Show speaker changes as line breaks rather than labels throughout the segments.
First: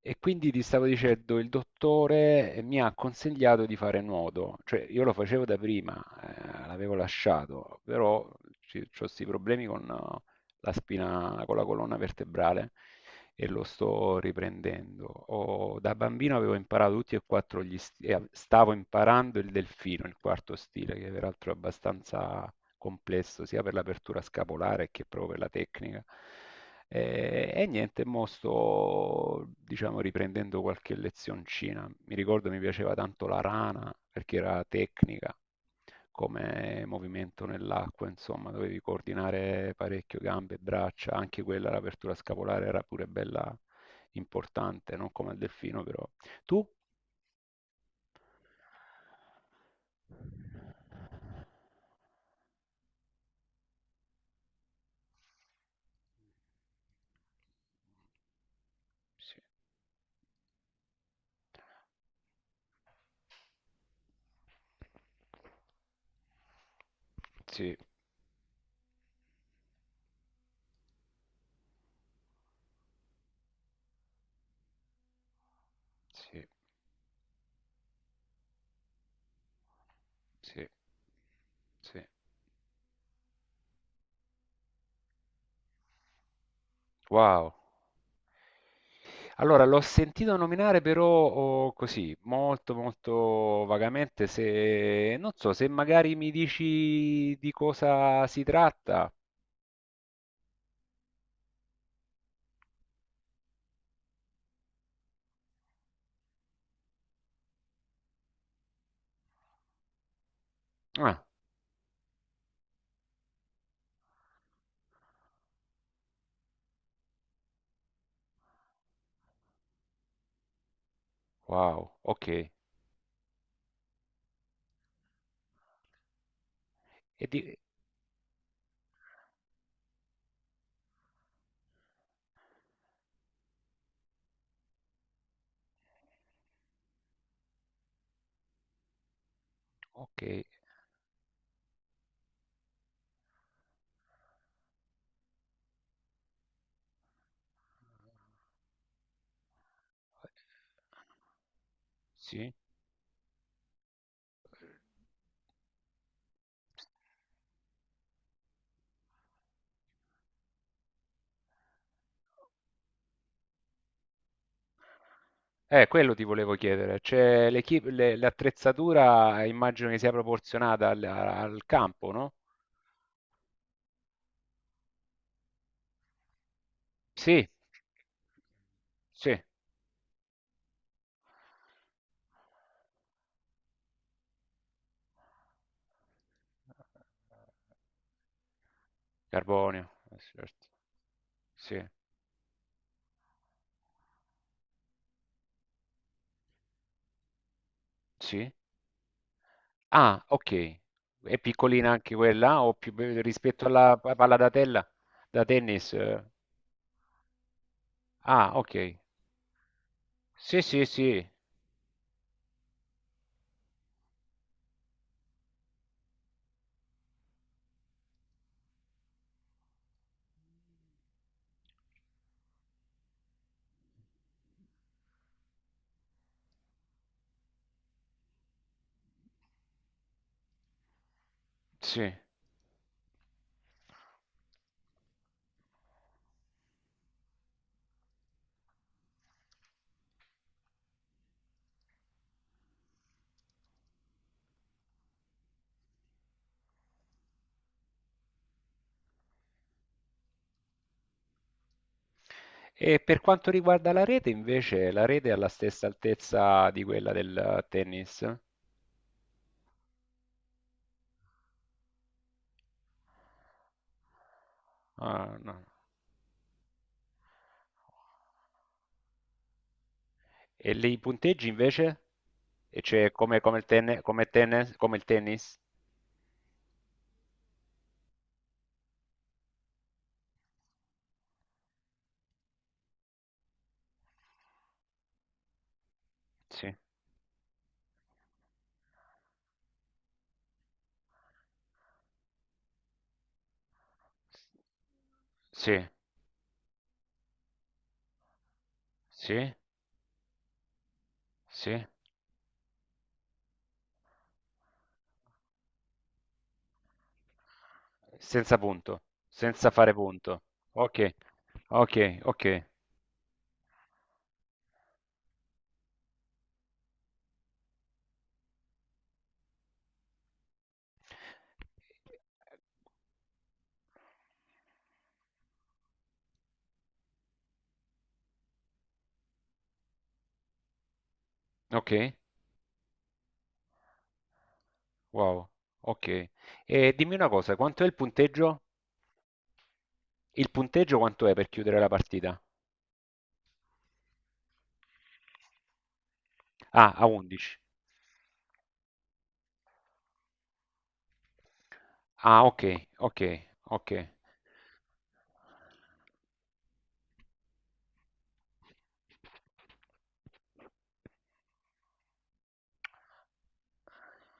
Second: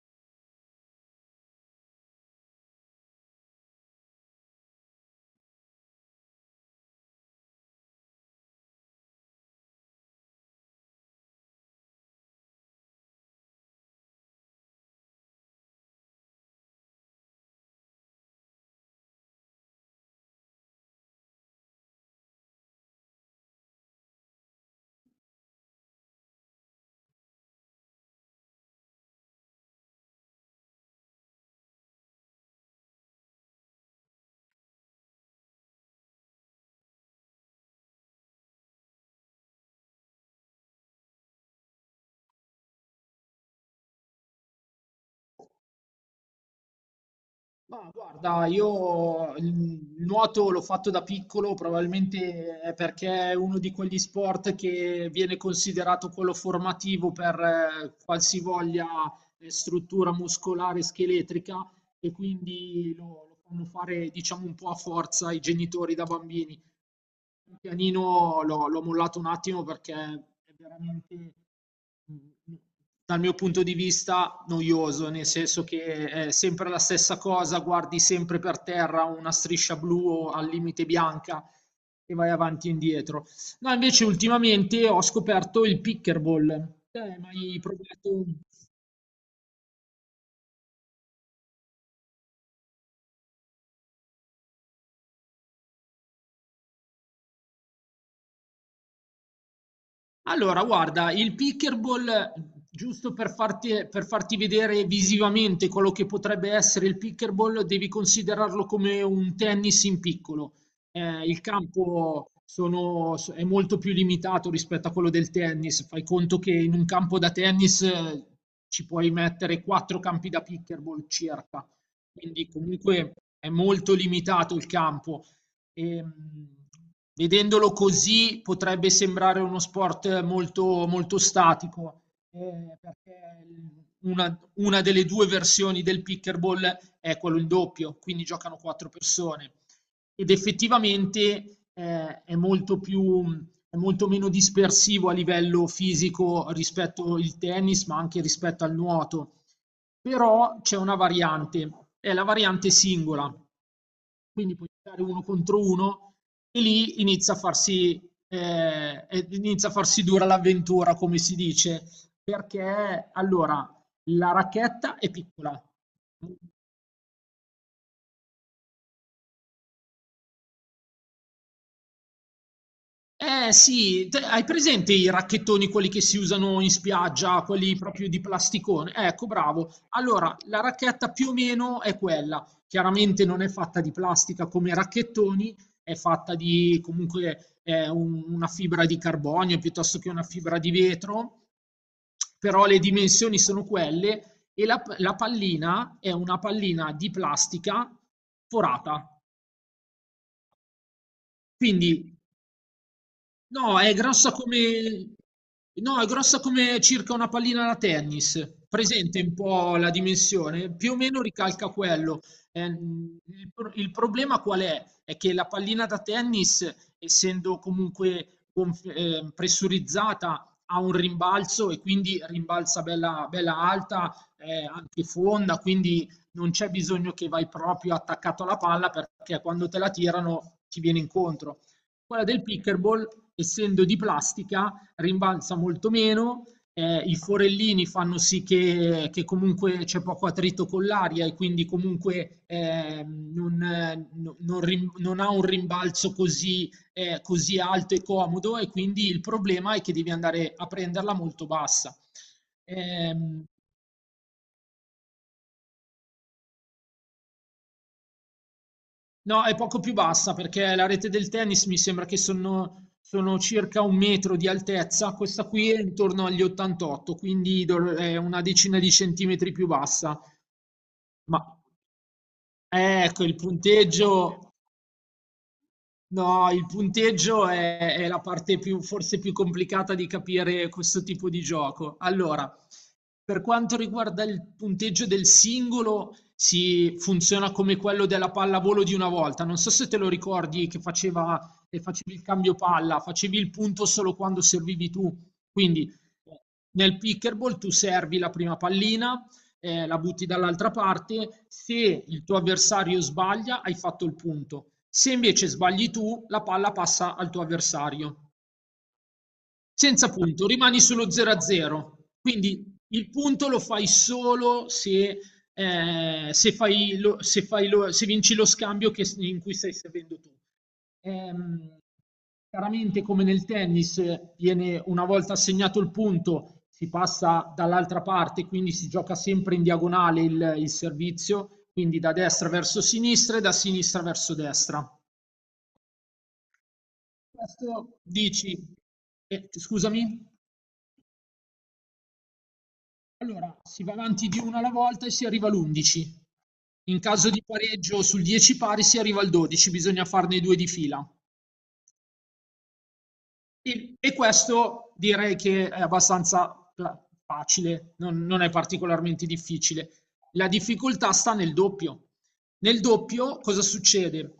E quindi ti stavo dicendo, il dottore mi ha consigliato di fare nuoto, cioè io lo facevo da prima, l'avevo lasciato, però ho questi problemi con la spina, con la colonna vertebrale e lo sto riprendendo. Ho- da bambino avevo imparato tutti e quattro gli stili, stavo imparando il delfino, il quarto stile, che peraltro è abbastanza complesso sia per l'apertura scapolare che proprio per la tecnica. E niente, mo sto, diciamo, riprendendo qualche lezioncina. Mi ricordo mi piaceva tanto la rana perché era tecnica come movimento nell'acqua, insomma, dovevi coordinare parecchio gambe e braccia, anche quella, l'apertura scapolare era pure bella importante, non come il delfino, però. Tu?
Ma guarda, io il nuoto l'ho fatto da piccolo, probabilmente è perché è uno di quegli sport che viene considerato quello formativo per qualsivoglia
Sì,
struttura muscolare e scheletrica e quindi lo fanno fare, diciamo, un po' a forza i genitori da bambini. Il
sì,
pianino l'ho mollato un attimo perché è veramente, mhmm, dal mio punto di vista, noioso, nel senso che è
sì,
sempre la stessa cosa, guardi sempre per terra una striscia blu o al
sì,
limite bianca
sì.
e vai avanti e indietro. No, invece ultimamente ho scoperto il pickleball. Te hai
Wow.
mai provato?
Allora, l'ho sentito nominare però oh, così, molto molto vagamente, se non so, se magari mi dici di cosa si tratta.
Allora, guarda, il pickleball, giusto per farti vedere visivamente quello che potrebbe essere il pickleball, devi considerarlo come un tennis in piccolo.
Ah,
Il campo è molto più limitato rispetto a quello del tennis. Fai conto che in un campo da tennis ci puoi mettere quattro campi da pickleball circa,
wow,
quindi
ok.
comunque è molto limitato il campo. Ehm,
E di-
vedendolo così potrebbe sembrare uno sport molto, molto statico, perché una delle due versioni del pickleball è quello in doppio, quindi giocano quattro persone.
ok.
Ed effettivamente è molto più, è molto meno dispersivo a livello fisico rispetto al tennis, ma anche rispetto al nuoto. Però c'è una variante, è la
Sì.
variante singola, quindi puoi giocare uno contro uno e lì inizia a farsi dura l'avventura, come si dice, perché allora la racchetta è piccola.
Quello ti volevo chiedere. Cioè, l'equip- le- l'attrezzatura immagino che sia proporzionata al, al campo, no?
Eh sì, hai presente i racchettoni, quelli che si usano in spiaggia,
Sì,
quelli proprio di plasticone? Ecco,
sì.
bravo. Allora, la racchetta più o meno è quella. Chiaramente non è fatta di plastica come i racchettoni, è fatta di comunque una fibra di carbonio
Carbonio,
piuttosto che una fibra
certo.
di vetro,
Sì,
però le dimensioni sono quelle e la pallina è una pallina di plastica
sì.
forata.
Ah, ok. È piccolina anche
Quindi
quella o più be- rispetto
No, è
alla pa-
grossa
palla da tella
come...
da tennis?
No, è
Eh.
grossa come circa una pallina da
Ah,
tennis.
ok.
Presente un po' la
Sì,
dimensione,
sì,
più o
sì,
meno ricalca quello. Il problema qual è? È che la pallina da tennis, essendo comunque pressurizzata, ha un rimbalzo e quindi rimbalza bella, bella alta, anche fonda, quindi non c'è bisogno che vai proprio attaccato alla palla perché quando te la tirano ti viene incontro.
sì.
Quella del pickleball, essendo di plastica, rimbalza molto meno, i forellini fanno sì che comunque c'è poco attrito con l'aria e quindi comunque non ha un rimbalzo così alto e comodo e quindi il problema è che devi andare a prenderla molto bassa.
E per
Ehm,
quanto riguarda la rete, invece, la rete è alla stessa altezza di quella del tennis?
No, è poco più bassa perché la rete del tennis mi sembra che sono circa un metro di altezza,
Ah,
questa
no.
qui è intorno agli 88, quindi è una decina di centimetri più bassa.
E lì i punteggi
Ma
invece? E cioè
ecco, il
come, come il tenne- come
punteggio.
tennis, come il tennis?
No, il punteggio è la parte più, forse più complicata di capire questo tipo di gioco. Allora, per quanto riguarda il punteggio del singolo,
Sì.
si funziona come quello della pallavolo di una volta. Non so se te lo ricordi che facevi il cambio palla, facevi il punto solo quando servivi tu.
Sì,
Quindi nel pickerball tu servi la prima pallina,
sì,
la butti dall'altra parte,
sì.
se il tuo avversario sbaglia hai fatto il punto. Se invece sbagli tu, la palla passa al tuo avversario.
Senza punto, senza fare
Senza
punto.
punto, rimani
Ok,
sullo 0 a 0.
ok, ok.
Quindi il punto lo fai solo se se vinci lo scambio in cui stai servendo tu. Ehm, chiaramente, come nel tennis, viene una volta assegnato il punto, si passa dall'altra parte, quindi si gioca sempre in diagonale il servizio,
Ok,
quindi da destra verso sinistra e da sinistra verso destra.
wow, ok. E dimmi una cosa, quanto è il
Questo
punteggio?
dici? Eh, scusami.
Il punteggio quanto è per chiudere la partita?
Allora, si va avanti di una alla volta e si arriva all'11.
Ah,
In
a
caso di
11.
pareggio sul 10 pari si arriva al 12, bisogna farne due di fila.
Ah, ok, ok, ok.
E questo direi che è abbastanza facile, non è particolarmente difficile. La difficoltà sta nel doppio. Nel doppio cosa succede?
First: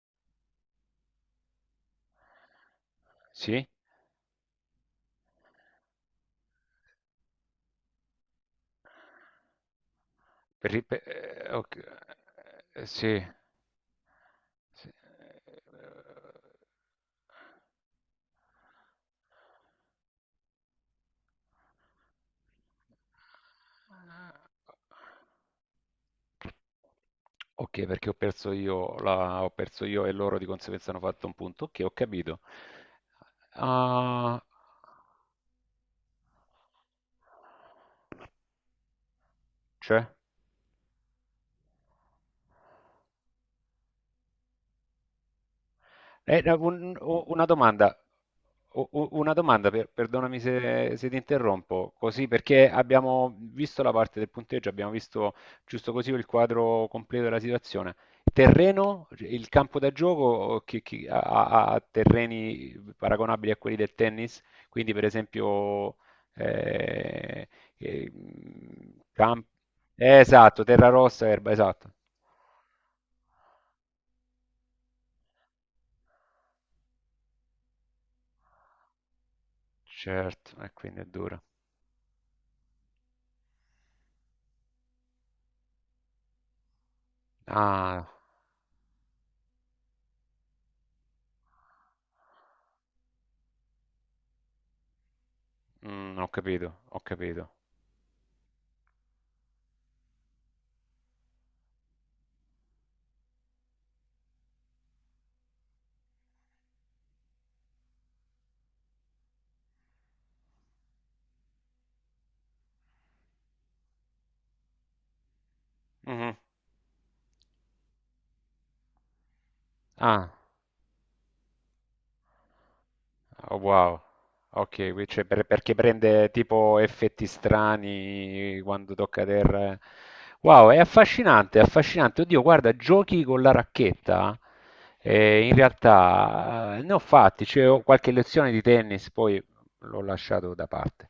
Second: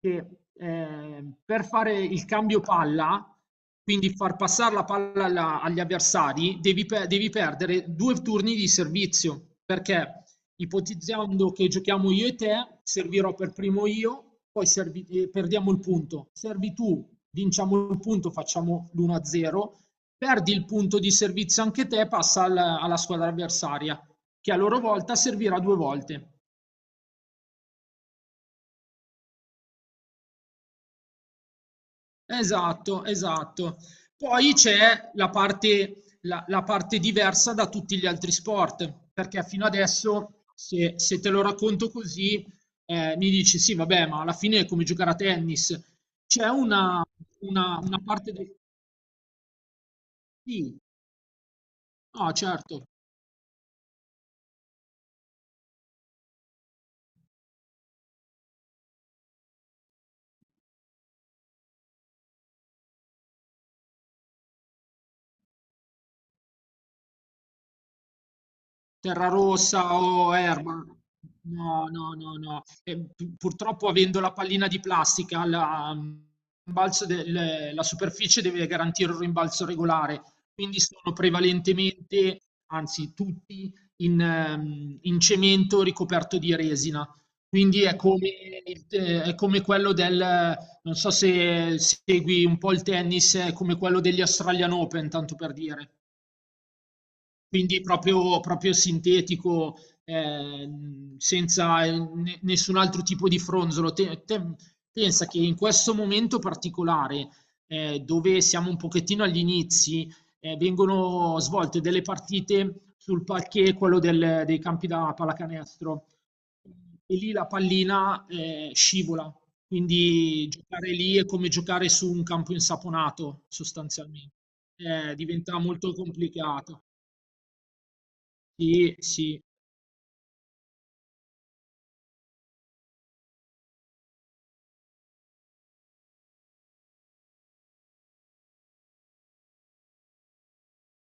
Che per fare il cambio palla,
Sì?
quindi far passare la palla agli avversari, devi perdere due turni di servizio, perché
Per-
ipotizzando che
ok,
giochiamo io e te,
sì.
servirò per primo io, poi
Sì,
perdiamo il punto. Servi tu, vinciamo il punto, facciamo l'1-0, perdi il punto di servizio anche te, passa alla squadra avversaria, che a loro volta servirà due volte.
ok, perché ho perso io, la- ho perso io e loro di conseguenza hanno fatto un punto. Ok, ho capito.
Esatto, esatto.
Ah,
Poi c'è la parte, la parte diversa da tutti gli altri sport, perché fino
c'è?
adesso, se te lo racconto così, mi dici sì, vabbè, ma alla fine è come giocare a tennis. C'è
No, un-
una,
u- una
una-
domanda,
una parte del.
u- u- una domanda per- perdonami
Sì,
se, se ti interrompo, così
no,
perché
certo.
abbiamo visto la parte del punteggio, abbiamo visto giusto così il quadro completo della situazione. Terreno, il campo da gioco che ha, ha- ha terreni paragonabili a quelli del tennis, quindi per esempio eh, eh, camp-
Terrarossa o
esatto,
erba.
terra rossa, erba,
No,
esatto.
no, no, no. E purtroppo avendo la pallina di plastica, la superficie deve garantire un rimbalzo regolare,
Certo, e
quindi
quindi è
sono
dura.
prevalentemente, anzi tutti, in cemento ricoperto di resina. Quindi è
Ah.
come, è come quello del, non so se segui un po' il tennis, è come quello degli Australian Open, tanto per dire.
Ho capito, ho capito.
Quindi proprio, proprio sintetico, senza nessun altro tipo di fronzolo. Pensa che in questo momento particolare, dove siamo un pochettino agli inizi, vengono svolte delle partite sul parquet, quello dei campi da pallacanestro.
Mh-mh.
E lì la pallina scivola,
Ah,
quindi giocare lì è come giocare su un campo insaponato,
oh, wow.
sostanzialmente.
Ok, qui c'è per-
Diventa
perché
molto
prende tipo
complicato.
effetti strani quando
Sì,
tocca
sì,
terra. Eh. Wow, è affascinante, è affascinante. Oddio, guarda, giochi con la racchetta. In realtà ne ho fatti, cioè, ho qualche lezione di tennis, poi l'ho lasciato da parte.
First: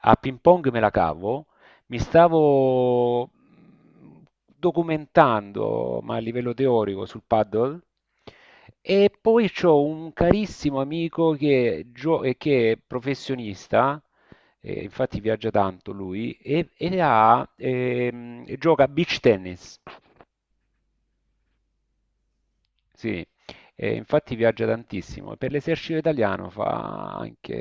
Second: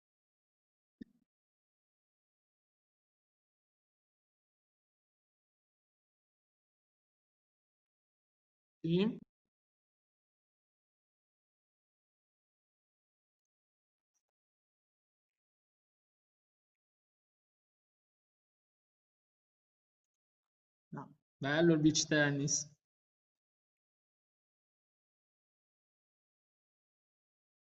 A ping pong me la cavo, mi stavo documentando, ma a livello teorico, sul paddle. E
sì.
poi c'ho un carissimo amico che, gio- che è professionista, infatti viaggia tanto lui, e ha, gioca a beach tennis.
No, bello il beach tennis.
Sì, e infatti viaggia tantissimo. Per l'esercito italiano fa anche,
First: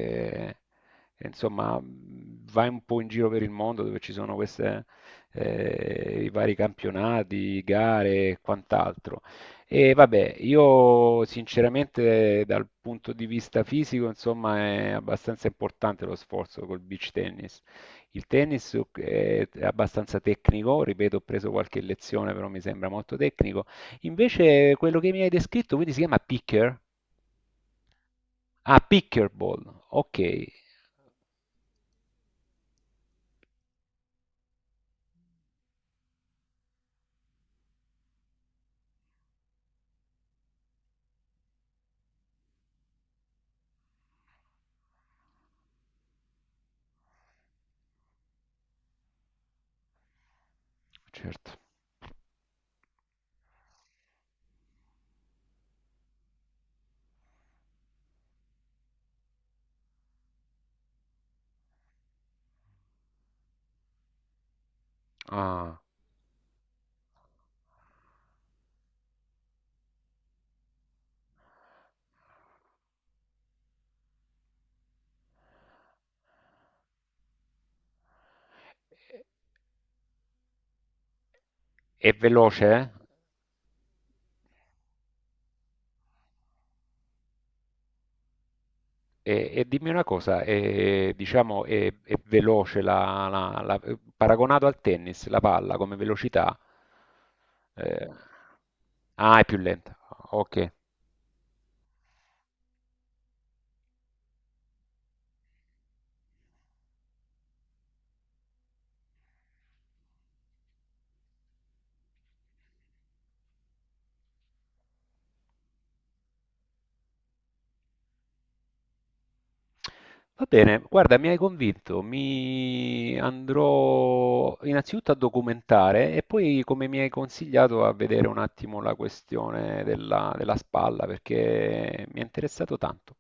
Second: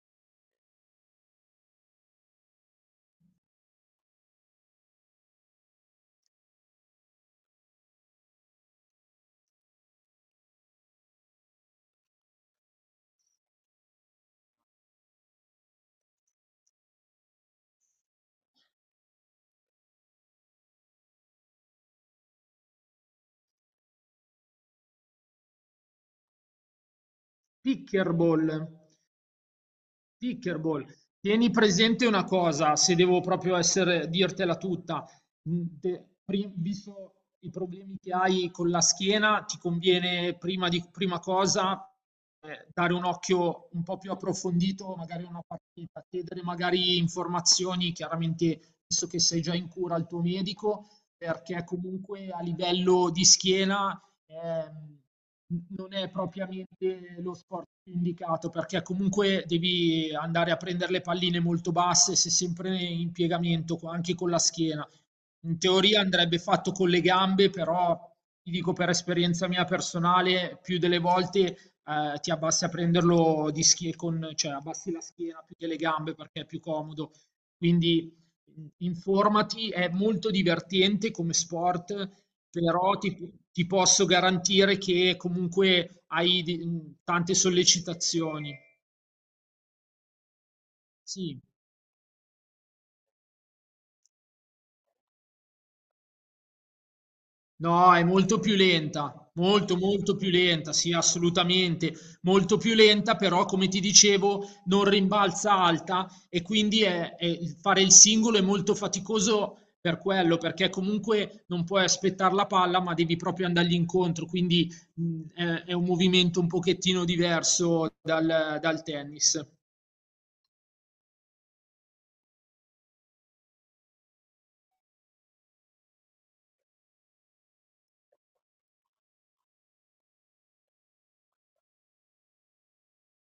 insomma, va un po' in giro per il mondo dove ci sono queste, i vari campionati, gare e quant'altro. E vabbè, io sinceramente dal punto di vista fisico, insomma, è abbastanza importante lo sforzo col beach tennis. Il tennis è abbastanza tecnico, ripeto, ho preso qualche lezione, però mi sembra molto tecnico. Invece quello che mi hai descritto, quindi si chiama picker?
Pickleball,
Ah, pickleball. Ok,
pickleball. Tieni presente una cosa, se devo proprio dirtela tutta, visto i problemi che hai con la schiena, ti conviene prima cosa dare un occhio un po' più approfondito, magari a una partita, chiedere magari informazioni, chiaramente visto che sei già in cura al tuo medico,
certo.
perché comunque a livello di schiena ehm, n non è propriamente lo sport più indicato, perché comunque devi andare a prendere le palline molto basse, sei sempre in piegamento co anche con la schiena. In
Ah,
teoria andrebbe fatto con le gambe, però ti dico per esperienza mia personale, più delle volte ti abbassi a prenderlo di schiena, cioè abbassi la schiena più che le gambe perché è più comodo. Quindi informati, è molto divertente come
è
sport,
veloce?
però ti posso garantire che comunque hai tante sollecitazioni.
E dimmi una cosa, è,
Sì.
diciamo, è veloce la, la- la- paragonato al tennis, la palla come velocità?
No, è
Eh,
molto più lenta,
ah, è più
molto
lenta.
molto più
Ok.
lenta, sì, assolutamente, molto più lenta, però come ti dicevo non rimbalza alta e quindi fare il singolo è molto faticoso per quello, perché comunque non puoi aspettare la palla, ma devi proprio andargli incontro, quindi è un movimento un pochettino diverso dal tennis.
Va bene, guarda, mi hai convinto, mi andrò innanzitutto a documentare e poi, come mi hai consigliato, a vedere un attimo la questione della, della spalla perché mi è interessato tanto.